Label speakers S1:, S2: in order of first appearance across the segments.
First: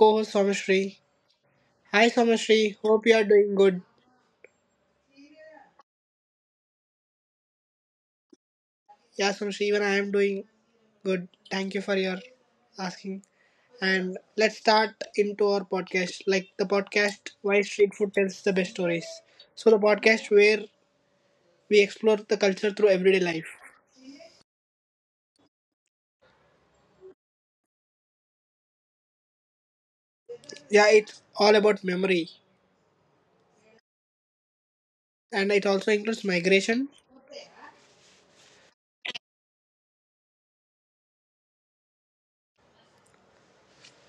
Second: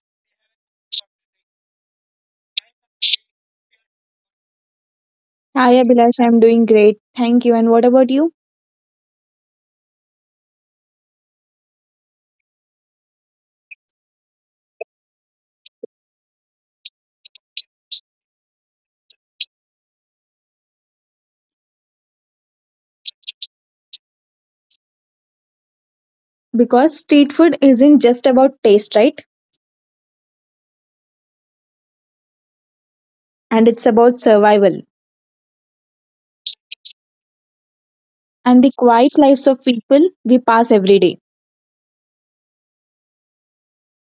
S1: co-host Somashri. Hi Somashri, hope you are doing good.
S2: Hi Abhilash, I'm doing great. Thank you. And what about you?
S1: Yeah Somashri, even I am doing good. Thank you for your asking. And let's start into our podcast. Like the podcast Why Street Food Tells the Best Stories. So the podcast where we explore the culture through everyday life.
S2: Because street food isn't just about taste, right?
S1: Yeah, it's all about memory.
S2: And it's about survival
S1: And it also includes migration.
S2: and the quiet lives of people we pass every day.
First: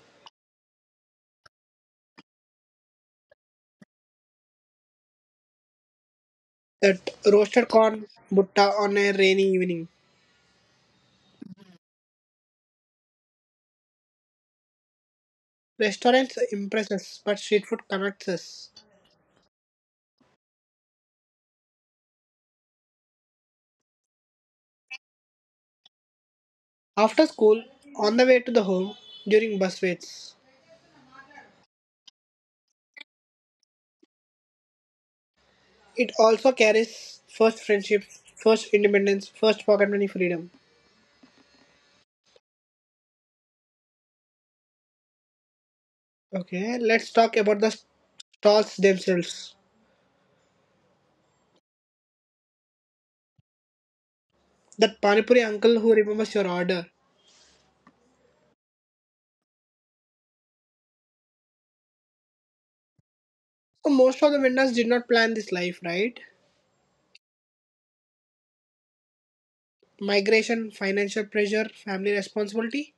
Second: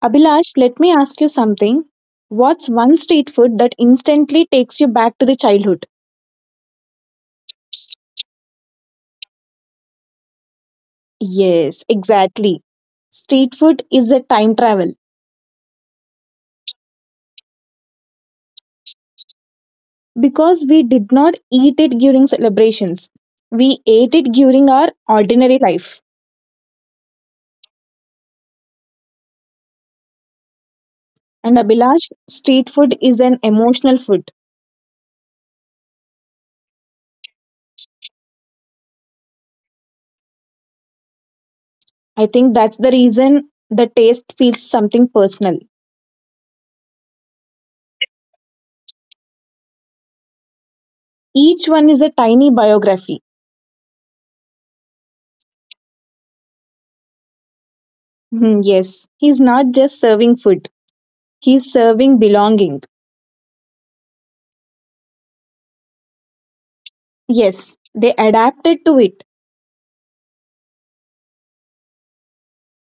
S2: Abhilash, let me ask you something. What's one street food that instantly takes you back to the childhood?
S1: That roasted corn butta on a rainy evening.
S2: Yes, exactly. Street food is a time travel
S1: Restaurants impress us, but street food connects us.
S2: because we did not eat it during celebrations. We ate it during our ordinary life.
S1: After school, on the way to the home, during bus waits.
S2: And Abhilash, street food is an emotional food.
S1: It also carries first friendships, first independence, first pocket money freedom.
S2: I think that's the reason the taste feels something personal.
S1: Okay, let's talk about the stalls themselves.
S2: Each one is a tiny biography.
S1: That Panipuri uncle who remembers your order.
S2: Hmm, yes, he's not just serving food, he's serving belonging.
S1: So most of the vendors did not plan this life, right?
S2: Yes, they adapted to it,
S1: Migration, financial pressure, family responsibility,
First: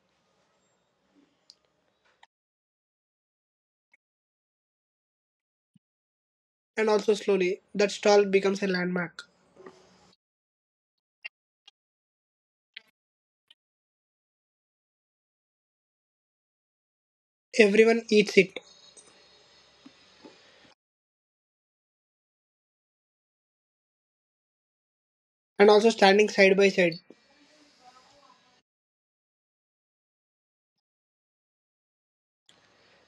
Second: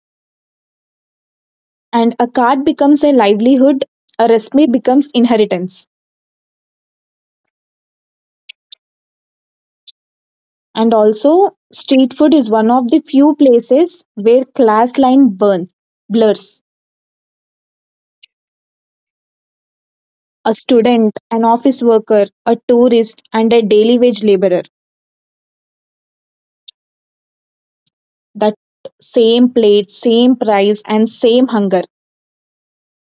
S2: and a card becomes a livelihood, a recipe becomes inheritance.
S1: and also slowly that stall becomes a landmark.
S2: And also, street food is one of the few places where class line burns, blurs.
S1: Everyone eats it,
S2: A student, an office worker, a tourist, and a daily wage laborer.
S1: and also standing side by side.
S2: That same plate, same price, and same hunger.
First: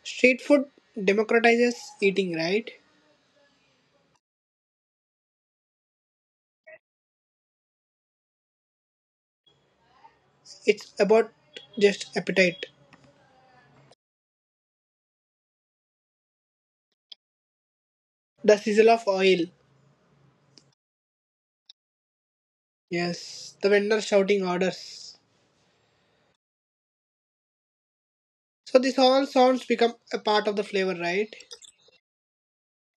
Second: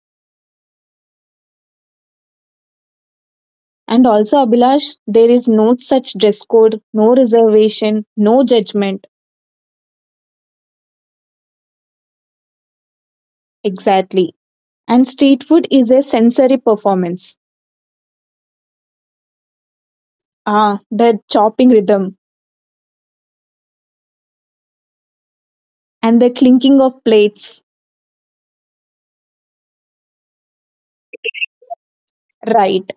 S1: Street food democratizes eating, right?
S2: And also, Abhilash, there is no such dress code, no reservation, no judgment.
S1: It's about just appetite.
S2: Exactly. And street food is a sensory performance.
S1: The sizzle of oil.
S2: Ah, the chopping rhythm
S1: Yes, the vendor shouting orders.
S2: and the clinking of plates.
S1: So this all sounds become a part of the flavor, right?
S2: Right.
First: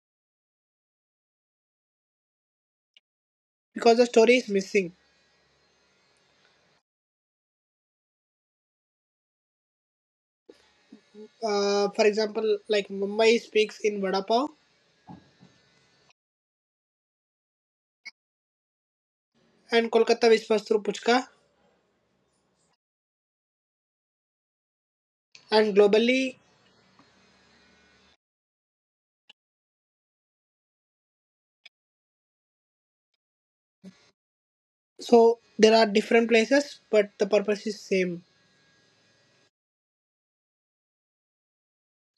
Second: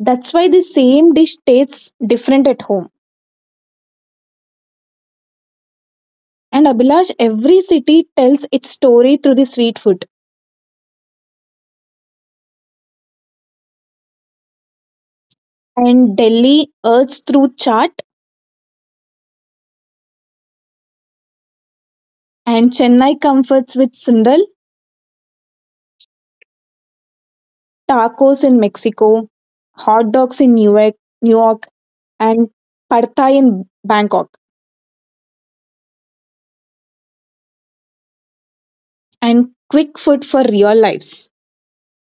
S2: That's why the same dish tastes different at home.
S1: Because the story is missing.
S2: And Abhilash, every city tells its story through the street food.
S1: For example, like Mumbai speaks in vada pav,
S2: And Delhi urges through chaat,
S1: and Kolkata whispers through puchka,
S2: and Chennai comforts with Sundal,
S1: and globally,
S2: tacos in Mexico, hot dogs in Newark, New York, and pad thai in Bangkok.
S1: so there are different places, but the purpose is same.
S2: And quick food for real lives,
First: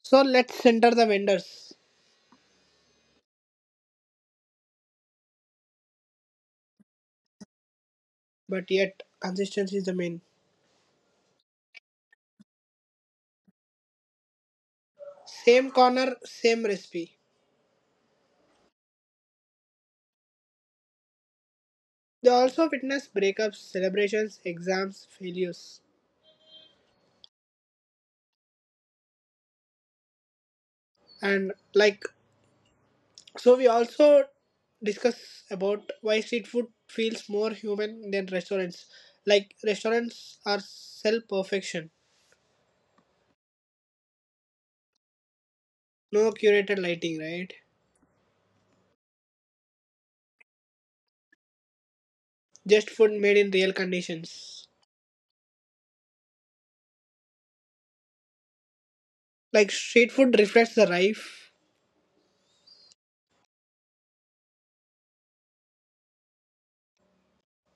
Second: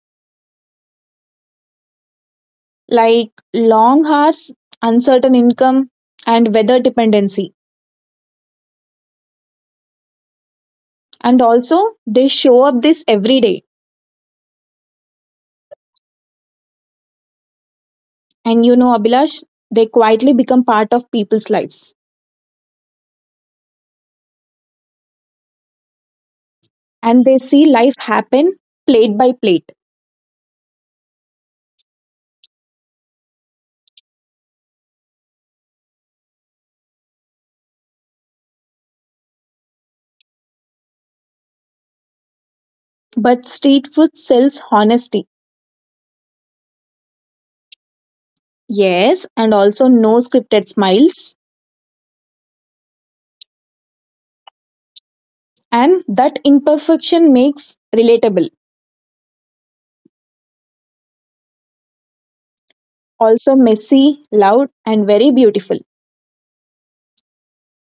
S1: So let's center the vendors,
S2: like long hours, uncertain income, and weather dependency.
S1: but yet consistency is the main.
S2: And also, they show up this every day.
S1: Same corner, same recipe.
S2: And you know, Abhilash, they quietly become part of people's lives.
S1: They also witness breakups, celebrations, exams, failures.
S2: And they see life happen plate by plate.
S1: And like, so we also discuss about why street food feels more human than restaurants. Like, restaurants are self perfection,
S2: But street food sells honesty.
S1: no curated lighting, right?
S2: Yes, and also no scripted smiles.
S1: Just food made in real conditions.
S2: And that imperfection makes relatable,
S1: Like, street food reflects the life.
S2: also messy, loud, and very beautiful.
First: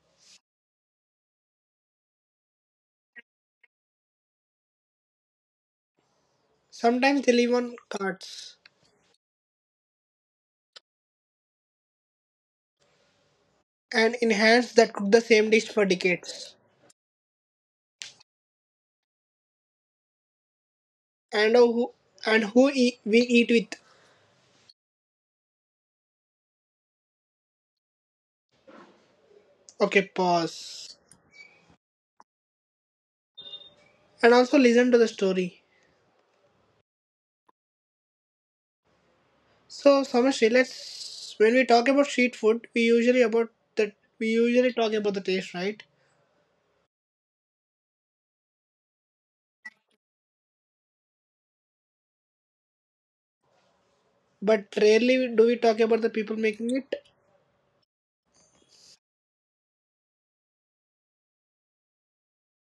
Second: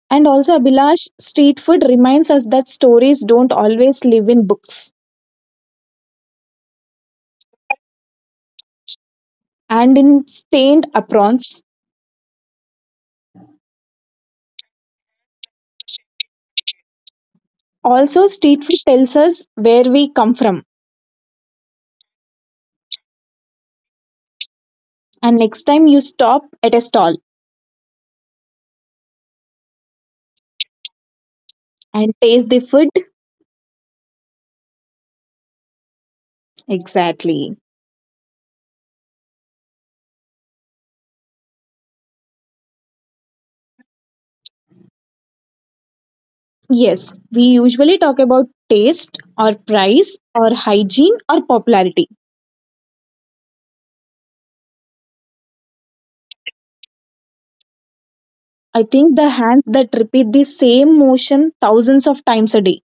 S2: And also, Abhilash, street food reminds us that stories don't always live in books
S1: Sometimes they live on carts
S2: and in stained aprons.
S1: and in hands that cook the same dish for decades.
S2: Also, street food tells us where we come from.
S1: And who and we eat with.
S2: And next time you stop at a stall
S1: Okay, pause.
S2: and taste the food.
S1: And also listen to the story.
S2: Exactly.
S1: So Samashri, let's when we talk about street food, we usually about the we usually talk about the taste, right?
S2: Yes, we usually talk about taste or price or hygiene or popularity.
S1: But rarely do we talk about the people making it,
S2: I think the hands that repeat the same motion thousands of times a day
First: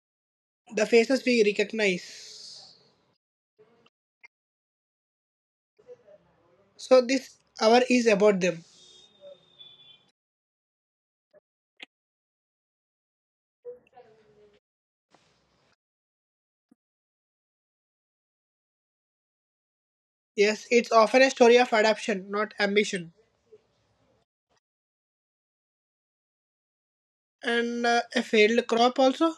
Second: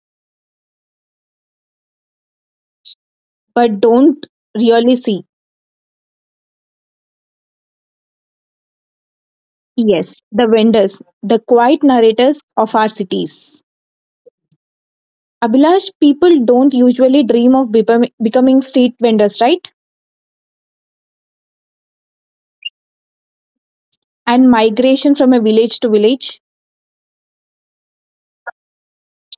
S1: the faces we recognize.
S2: but don't really see.
S1: So this hour is about them.
S2: Yes, the vendors, the quiet narrators of our cities. Abhilash, people don't usually dream of becoming street vendors, right?
S1: Yes, it's often a story of adaptation, not ambition,
S2: And migration from a village to village.
S1: and a failed crop also,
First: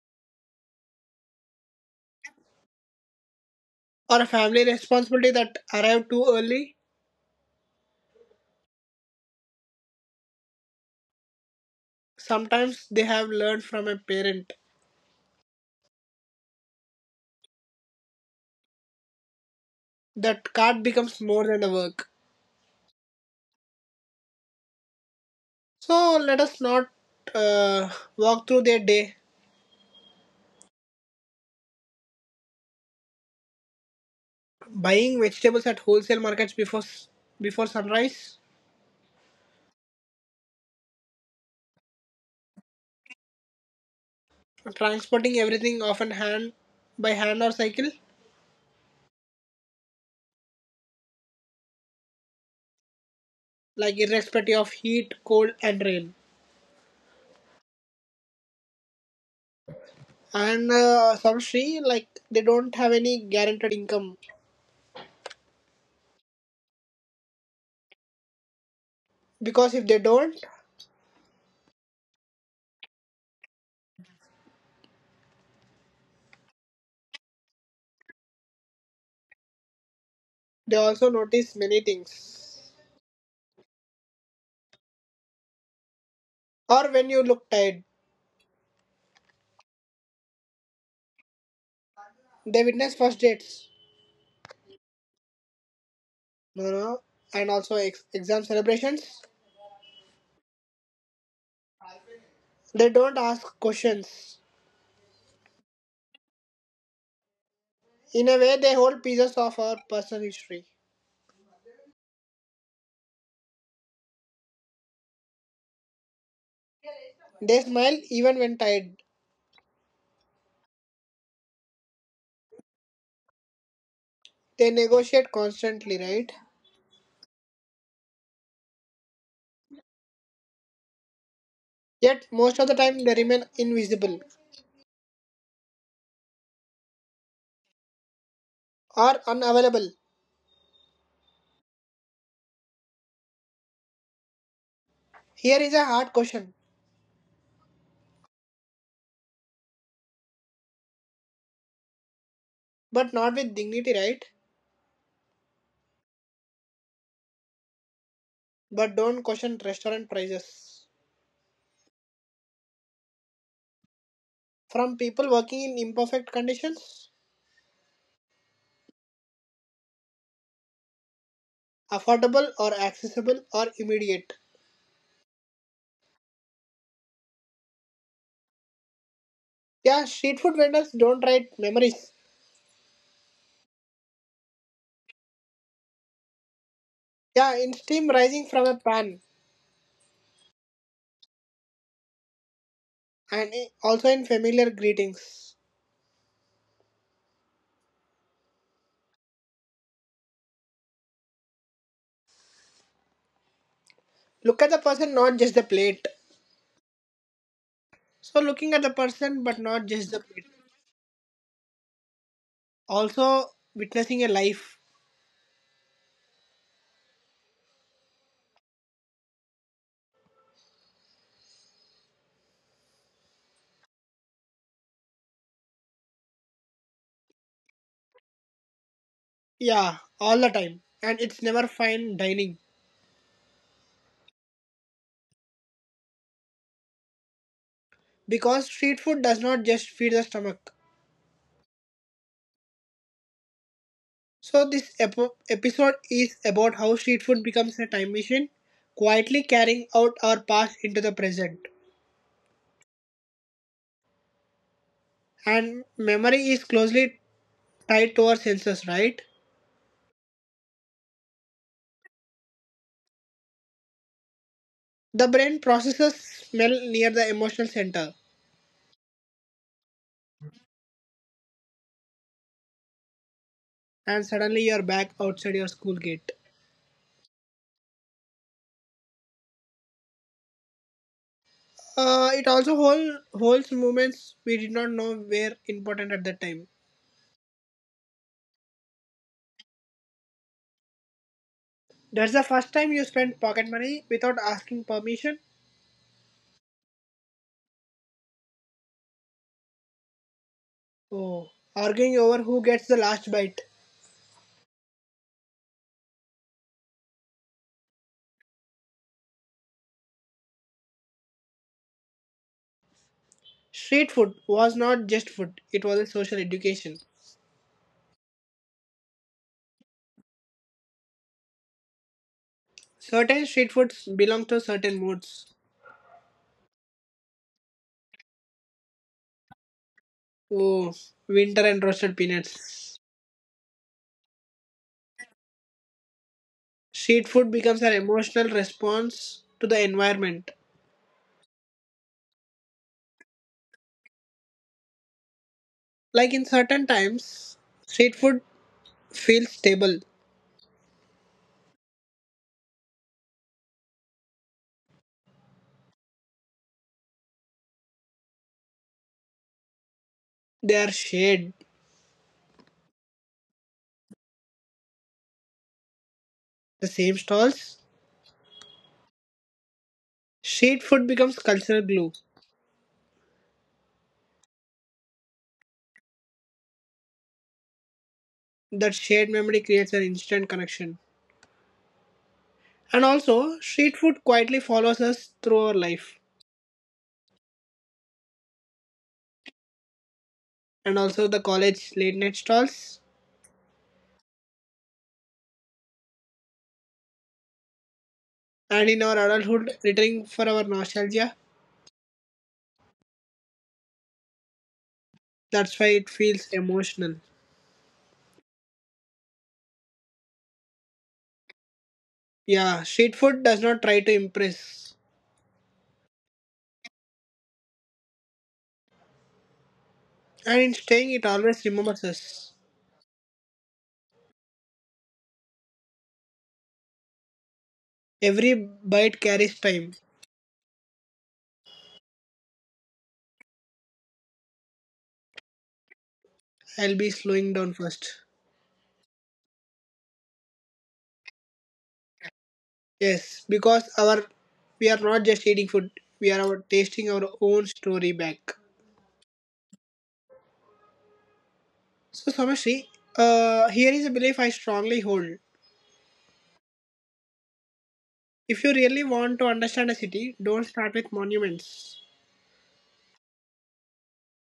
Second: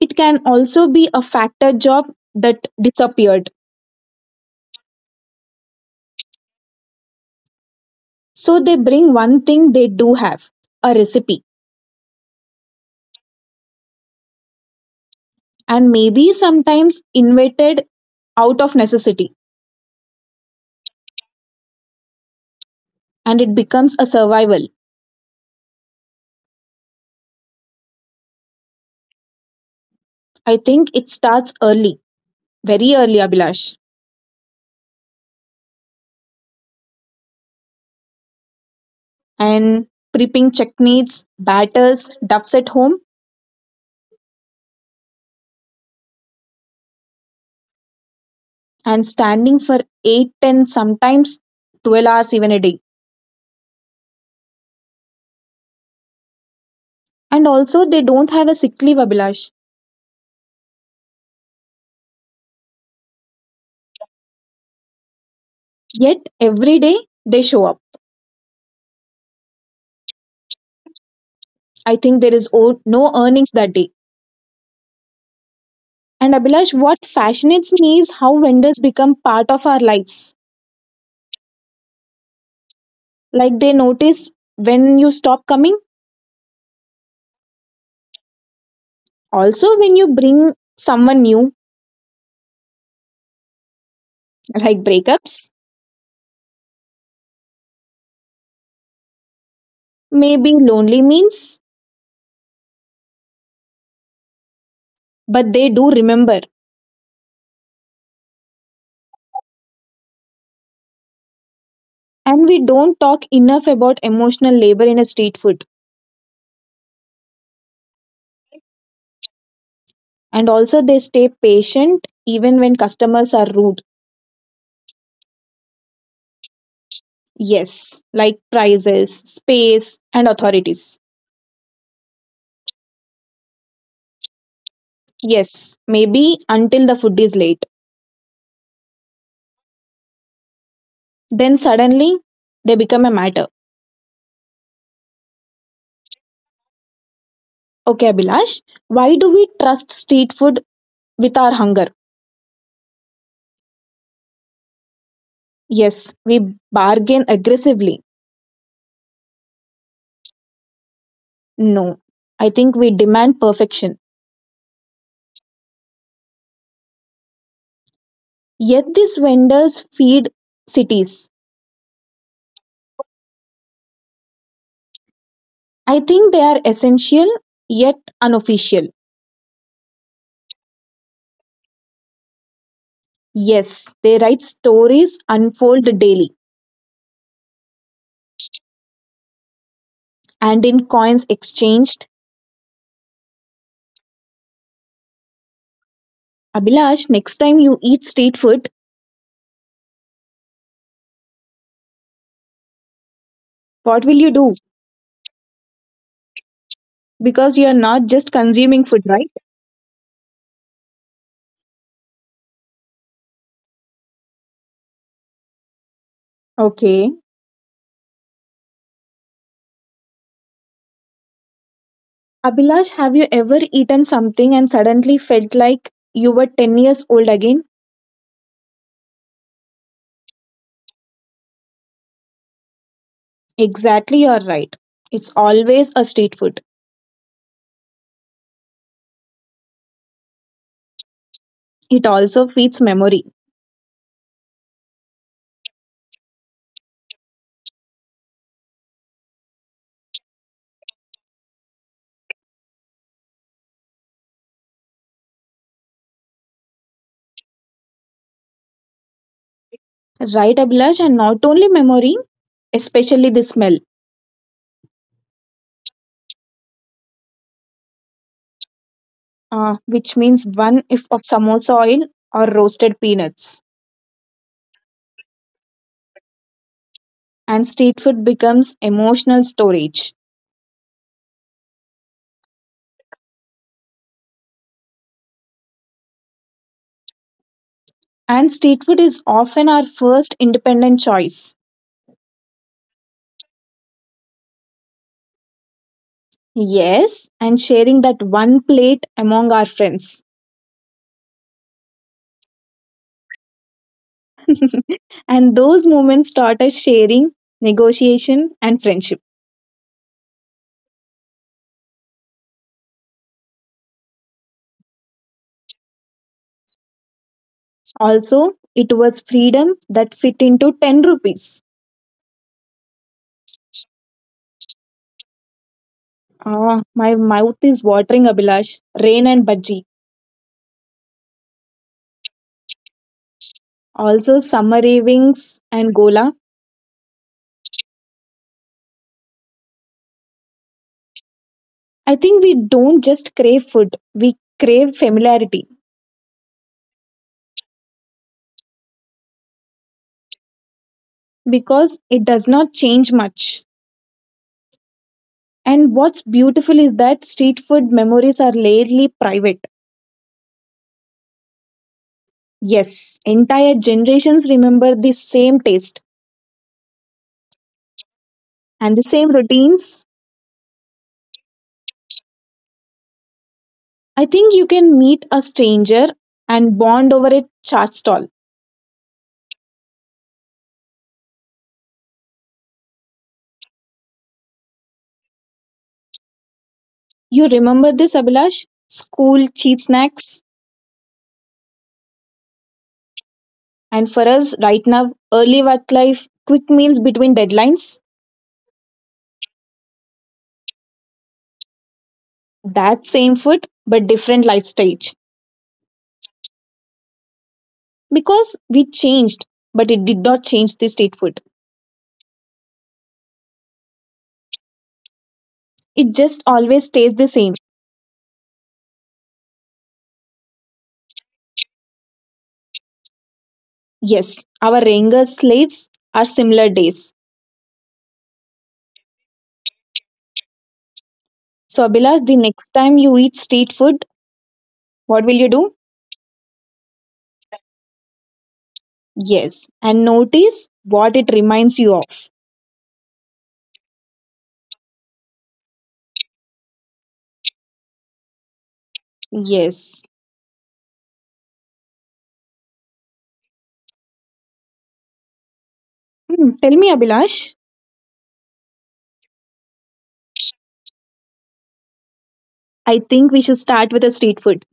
S2: It can also be a factor job that disappeared.
S1: or a family responsibility that arrived too early.
S2: So they bring one thing they do have, a recipe,
S1: Sometimes they have learned from a parent
S2: and maybe sometimes invented out of necessity,
S1: that cart becomes more than a work.
S2: and it becomes a survival.
S1: So let us not uh, walk through their day.
S2: I think it starts early, very early, Abhilash.
S1: Buying vegetables at wholesale markets before sunrise,
S2: And prepping techniques, batters, duffs at home,
S1: transporting everything often hand by hand or cycle,
S2: and standing for 8, 10, sometimes 12 hours even a day.
S1: like irrespective of heat, cold, and rain.
S2: And also, they don't have a sick leave, Abhilash.
S1: And some Sri like they don't have any guaranteed income
S2: Yet, every day they show up.
S1: because if they don't,
S2: I think there is no earnings that day. And Abhilash, what fascinates me is how vendors become part of our lives.
S1: they also notice many things.
S2: Like they notice when you stop coming,
S1: Or when you look tired,
S2: also when you bring someone new,
S1: they witness first dates,
S2: like breakups,
S1: no, no, no, and also exam celebrations.
S2: maybe lonely means,
S1: They don't ask questions.
S2: but they do remember.
S1: In a way, they hold pieces of our personal history.
S2: And we don't talk enough about emotional labor in a street food.
S1: They smile even when tired.
S2: And also, they stay patient even when customers are rude.
S1: They negotiate constantly, right?
S2: Yes, like prices, space, and authorities.
S1: Yet, most of the time, they remain invisible
S2: Yes, maybe until the food is late.
S1: or unavailable.
S2: Then suddenly they become a matter.
S1: Here is a hard question,
S2: Okay, Abhilash, why do we trust street food with our hunger?
S1: but not with dignity, right?
S2: Yes, we bargain aggressively.
S1: But don't question restaurant prices.
S2: No, I think we demand perfection.
S1: From people working in imperfect conditions,
S2: Yet these vendors feed cities.
S1: affordable or accessible or immediate.
S2: I think they are essential yet unofficial.
S1: Yeah, street food vendors don't write memories.
S2: Yes, they write stories unfold daily.
S1: Yeah, in steam rising from a pan
S2: And in coins exchanged.
S1: and also in familiar greetings.
S2: Abhilash, next time you eat street food,
S1: Look at the person, not just the plate.
S2: what will you do?
S1: So looking at the person, but
S2: Because you
S1: not
S2: are
S1: just the
S2: not
S1: plate.
S2: just consuming food, right?
S1: Also witnessing a life.
S2: Okay. Abhilash, have you ever eaten something and suddenly felt like you were 10 years old again?
S1: Yeah, all the time. And it's never fine dining.
S2: Exactly, you're right. It's always a street food.
S1: Because street food does not just feed the stomach.
S2: It also feeds memory.
S1: So this epo episode is about how street food becomes a time machine, quietly carrying out our past into the present. And memory is closely tied to our senses, right?
S2: Right, Abhilash, and not only memory, especially the smell,
S1: The brain processes smell near the emotional center,
S2: which means one if of samosa oil or roasted peanuts.
S1: and suddenly you're back outside your school gate.
S2: And street food becomes emotional storage.
S1: It also holds moments we did not know were important at that time.
S2: And street food is often our first independent choice.
S1: That's the first time you spend pocket money without asking permission.
S2: Yes, and sharing that one plate among our friends.
S1: Oh, arguing over who gets the last bite.
S2: And those moments taught us sharing, negotiation, and friendship.
S1: Street food was not just food, it was a social education.
S2: Also, it was freedom that fit into 10 rupees.
S1: Certain street foods belong to certain moods.
S2: Ah, my mouth is watering, Abhilash. Rain and bhaji.
S1: Oh, winter and roasted peanuts.
S2: Also, summer ravings and gola.
S1: Street food becomes an emotional response to the environment.
S2: I think we don't just crave food, we crave familiarity
S1: Like in certain times, street food feels stable.
S2: because it does not change much. And what's beautiful is that street food memories are rarely private.
S1: They are shared
S2: Yes, entire generations remember the same taste
S1: the same stalls.
S2: and the same routines.
S1: Shared food becomes cultural glue.
S2: I think you can meet a stranger and bond over a chaat stall.
S1: That shared memory creates an instant connection. And also, street food quietly follows us through our life.
S2: You remember this, Abhilash? School cheap snacks.
S1: And also, the college late night stalls.
S2: And for us right now, early work life, quick meals between deadlines,
S1: And in our adulthood, returning for our nostalgia.
S2: that same food, but different life stage.
S1: That's why it feels emotional.
S2: Because we changed, but it did not change the state food.
S1: Yeah, street food does not try to impress.
S2: It just always stays the same.
S1: And in staying, it always remembers us.
S2: Yes, our younger slaves are similar days.
S1: Every bite carries time.
S2: So, Abhilash, the next time you eat street food, what will you do?
S1: I'll be slowing down first.
S2: Yes, and notice what it reminds you of.
S1: Yes, because our we are not just eating food; we are tasting our own story back.
S2: Yes.
S1: So, Samashri, here is a belief I strongly hold.
S2: Hmm, tell me, Abhilash.
S1: If you really want to understand a city, don't start with monuments.
S2: I think we should start with a street food.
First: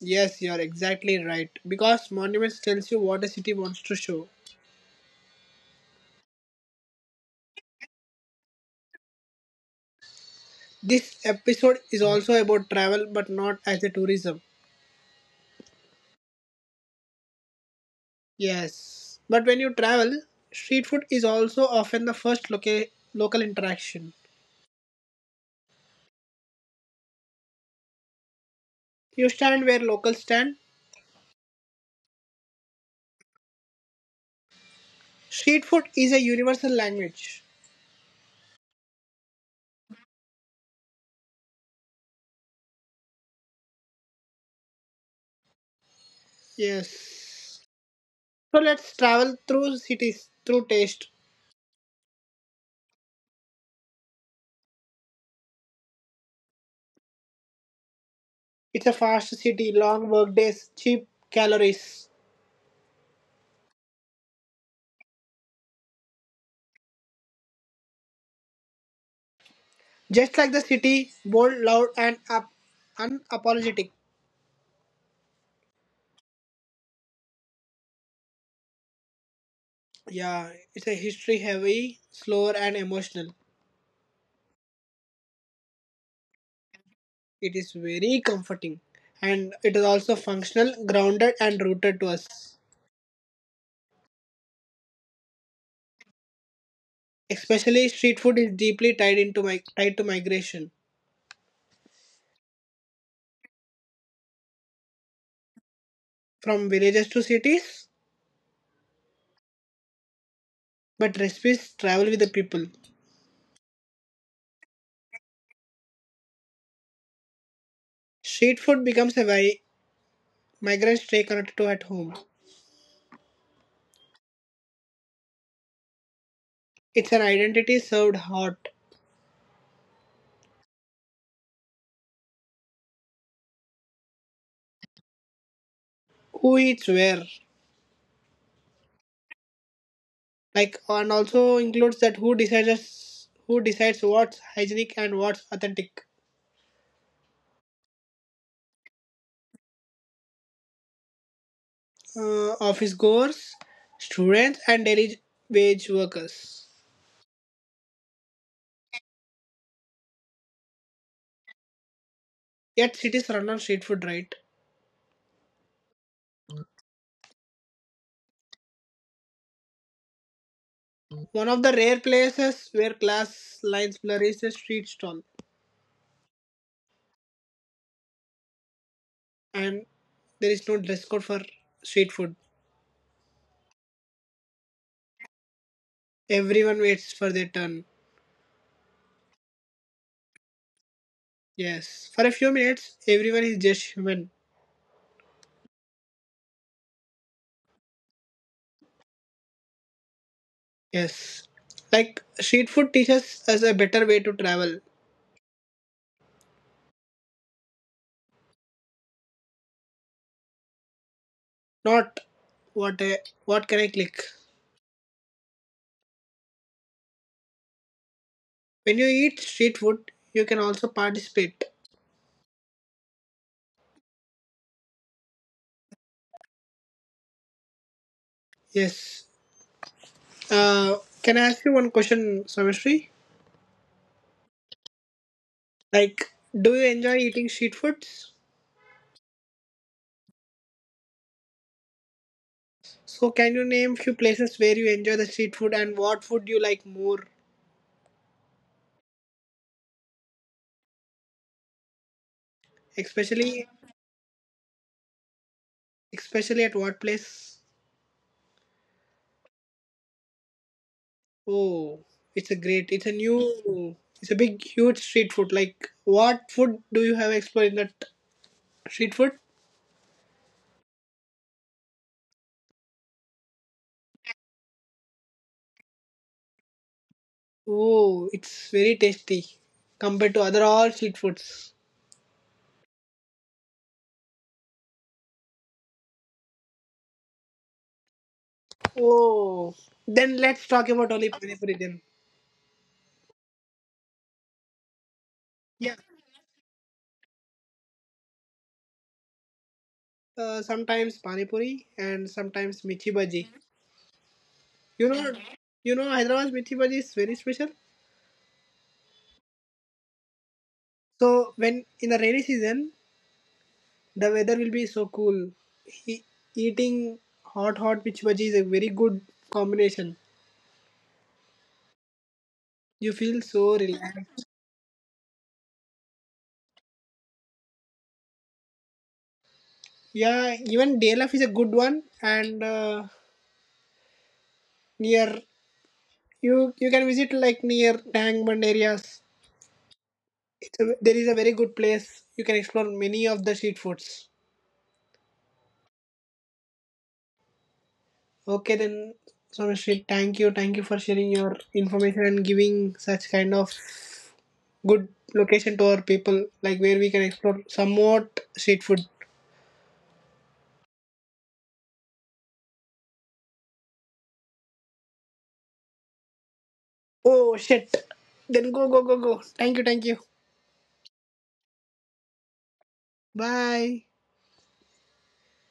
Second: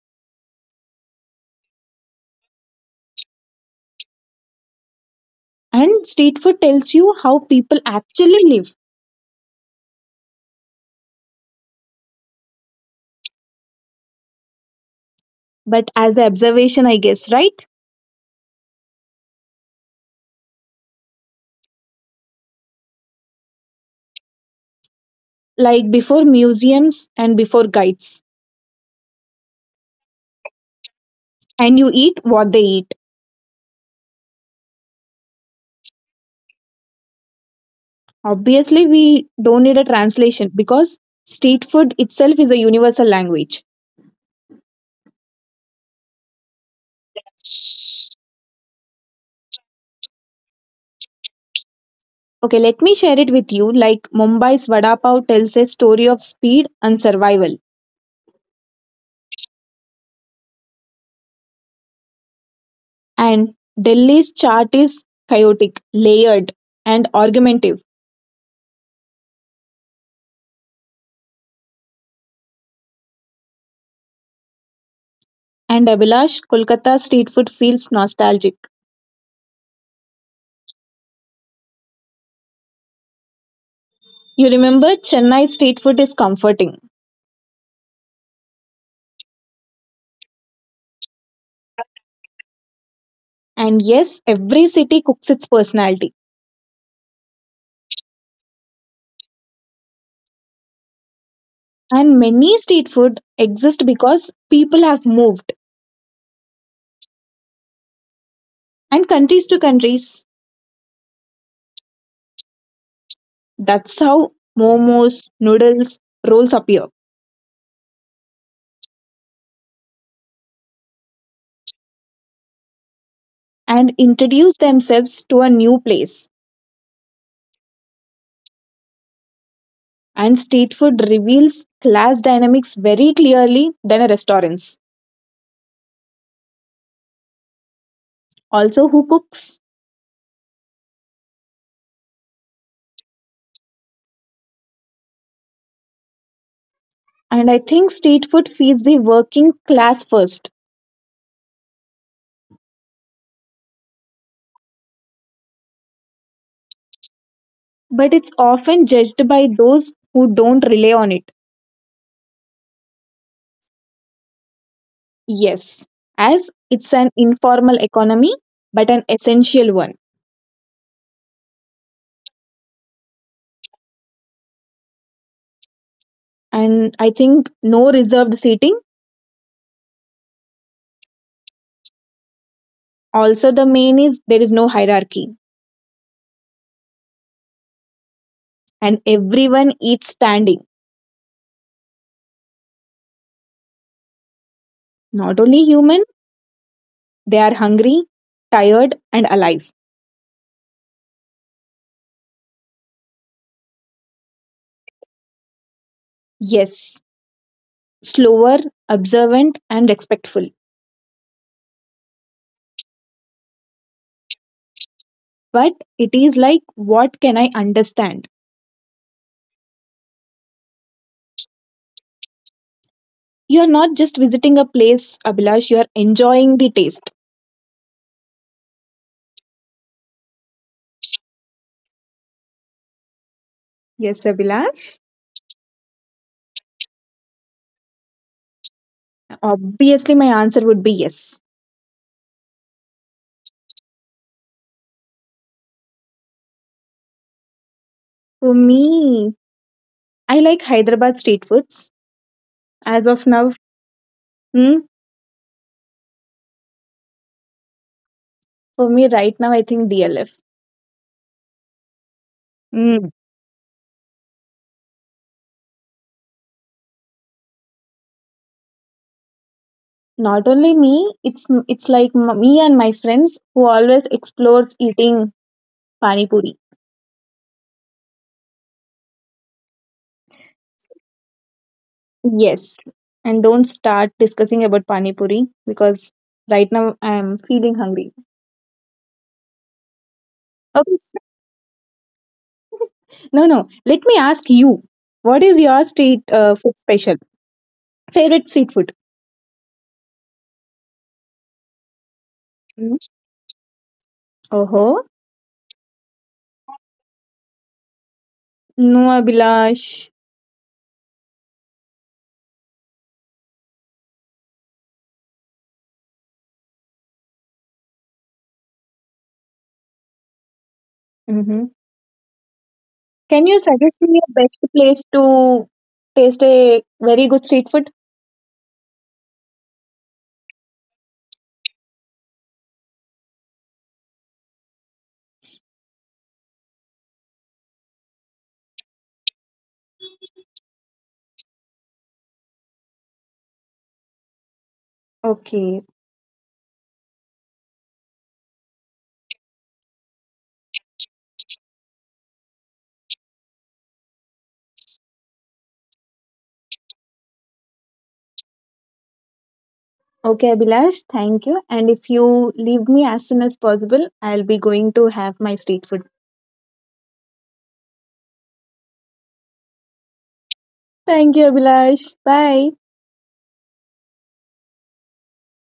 S1: Yes, you are exactly right. Because monuments tells you what a city wants to show.
S2: And street food tells you how people actually live,
S1: This episode is also about travel, but not as a tourism.
S2: but as an observation, I guess, right?
S1: Yes, but when you travel, street food is also often the first local interaction.
S2: Like before museums and before guides,
S1: You stand where locals stand.
S2: and you eat what they eat.
S1: Street food is a universal language.
S2: Obviously, we don't need a translation because street food itself is a universal language.
S1: Yes. So let's travel through cities, through taste.
S2: Okay, let me share it with you. Like Mumbai's vada pav tells a story of speed and survival,
S1: It's a fast city, long work days, cheap calories.
S2: and Delhi's chart is chaotic, layered, and argumentative.
S1: Just like the city, bold, loud, and up, unapologetic.
S2: And Abhilash, Kolkata street food feels nostalgic.
S1: Yeah, it's a history heavy, slower, and emotional.
S2: You remember, Chennai street food is comforting.
S1: It is very comforting. And it is also functional, grounded, and rooted to us.
S2: And yes, every city cooks its personality.
S1: Especially street food is deeply tied into my tied to migration
S2: And many street food exist because people have moved
S1: from villages to cities
S2: and countries to countries.
S1: but recipes travel with the people.
S2: That's how momos, noodles, rolls appear
S1: Street food becomes a way migrants stay connected to at home.
S2: and introduce themselves to a new place.
S1: It's an identity served hot.
S2: And street food reveals class dynamics very clearly than a restaurant's.
S1: Who eats where,
S2: Also, who cooks?
S1: like, and also includes that who decides what's hygienic and what's authentic.
S2: And I think street food feeds the working class first,
S1: Office goers, students, and daily wage workers.
S2: but it's often judged by those who don't rely on it.
S1: Yet cities run on street food, right?
S2: Yes, as it's an informal economy, but an essential one.
S1: One of the rare places where class lines blur is a street stall,
S2: And I think no reserved seating.
S1: and there is no dress code for street food.
S2: Also, the main is there is no hierarchy,
S1: Everyone waits for their turn.
S2: and everyone eats standing.
S1: Yes. For a few minutes, everyone is just human.
S2: Not only human, they are hungry, tired, and alive.
S1: Yes. Like street food teaches us a better way to travel,
S2: Yes, slower, observant, and respectful.
S1: not what I, what can I click.
S2: But it is like, what can I understand?
S1: When you eat street food, you can also participate.
S2: You're not just visiting a place, Abhilash, you're enjoying the taste.
S1: Yes. Uh, can I ask you one question, Samishri?
S2: Yes, Abhilash.
S1: Like, do you enjoy eating street foods?
S2: Obviously, my answer would be yes.
S1: So, can you name few places where you enjoy the street food and what food you like more,
S2: For me, I like Hyderabad street foods. As of now,
S1: especially
S2: hmm,
S1: especially at what place?
S2: for me right now, I think DLF.
S1: Oh, it's a great, it's a
S2: Hmm.
S1: new, it's a big, huge street food. Like, what food do you have explored in that street food?
S2: Not only me, it's like me and my friends who always explores eating pani puri.
S1: Oh, it's very tasty compared to other all street foods.
S2: Yes, and don't start discussing about pani puri because right now I'm feeling hungry.
S1: Oh, then let's talk
S2: Okay,
S1: about only pani puri then.
S2: no, no. Let me ask you, what is your
S1: Yeah,
S2: street food special? Favorite street food?
S1: sometimes pani puri and sometimes mithi bhaji.
S2: Oh
S1: You
S2: huh.
S1: know, you know Hyderabad's mithi bhaji is very special.
S2: No, Abhilash.
S1: So when in the rainy season, the weather will be so cool. He, eating hot hot with bhaji is a very good combination.
S2: Mm-hmm.
S1: You feel
S2: Can you
S1: so
S2: suggest me a
S1: relaxed.
S2: best place to taste a very good street food?
S1: Yeah, even Delaf is a good one, and near you can visit like near Tang Bund areas. It's a, there is a very good place. You can explore many of the street foods.
S2: Okay.
S1: Okay, then Someshri, thank you for sharing your information and giving such kind of good location to our people, like where we can explore somewhat street food.
S2: Okay, Abhilash, thank you. And if you leave me as soon as possible, I'll be going to have my street food.
S1: Oh shit. Then go, go, go, go. Thank you.
S2: Thank you, Abhilash. Bye.
S1: Bye.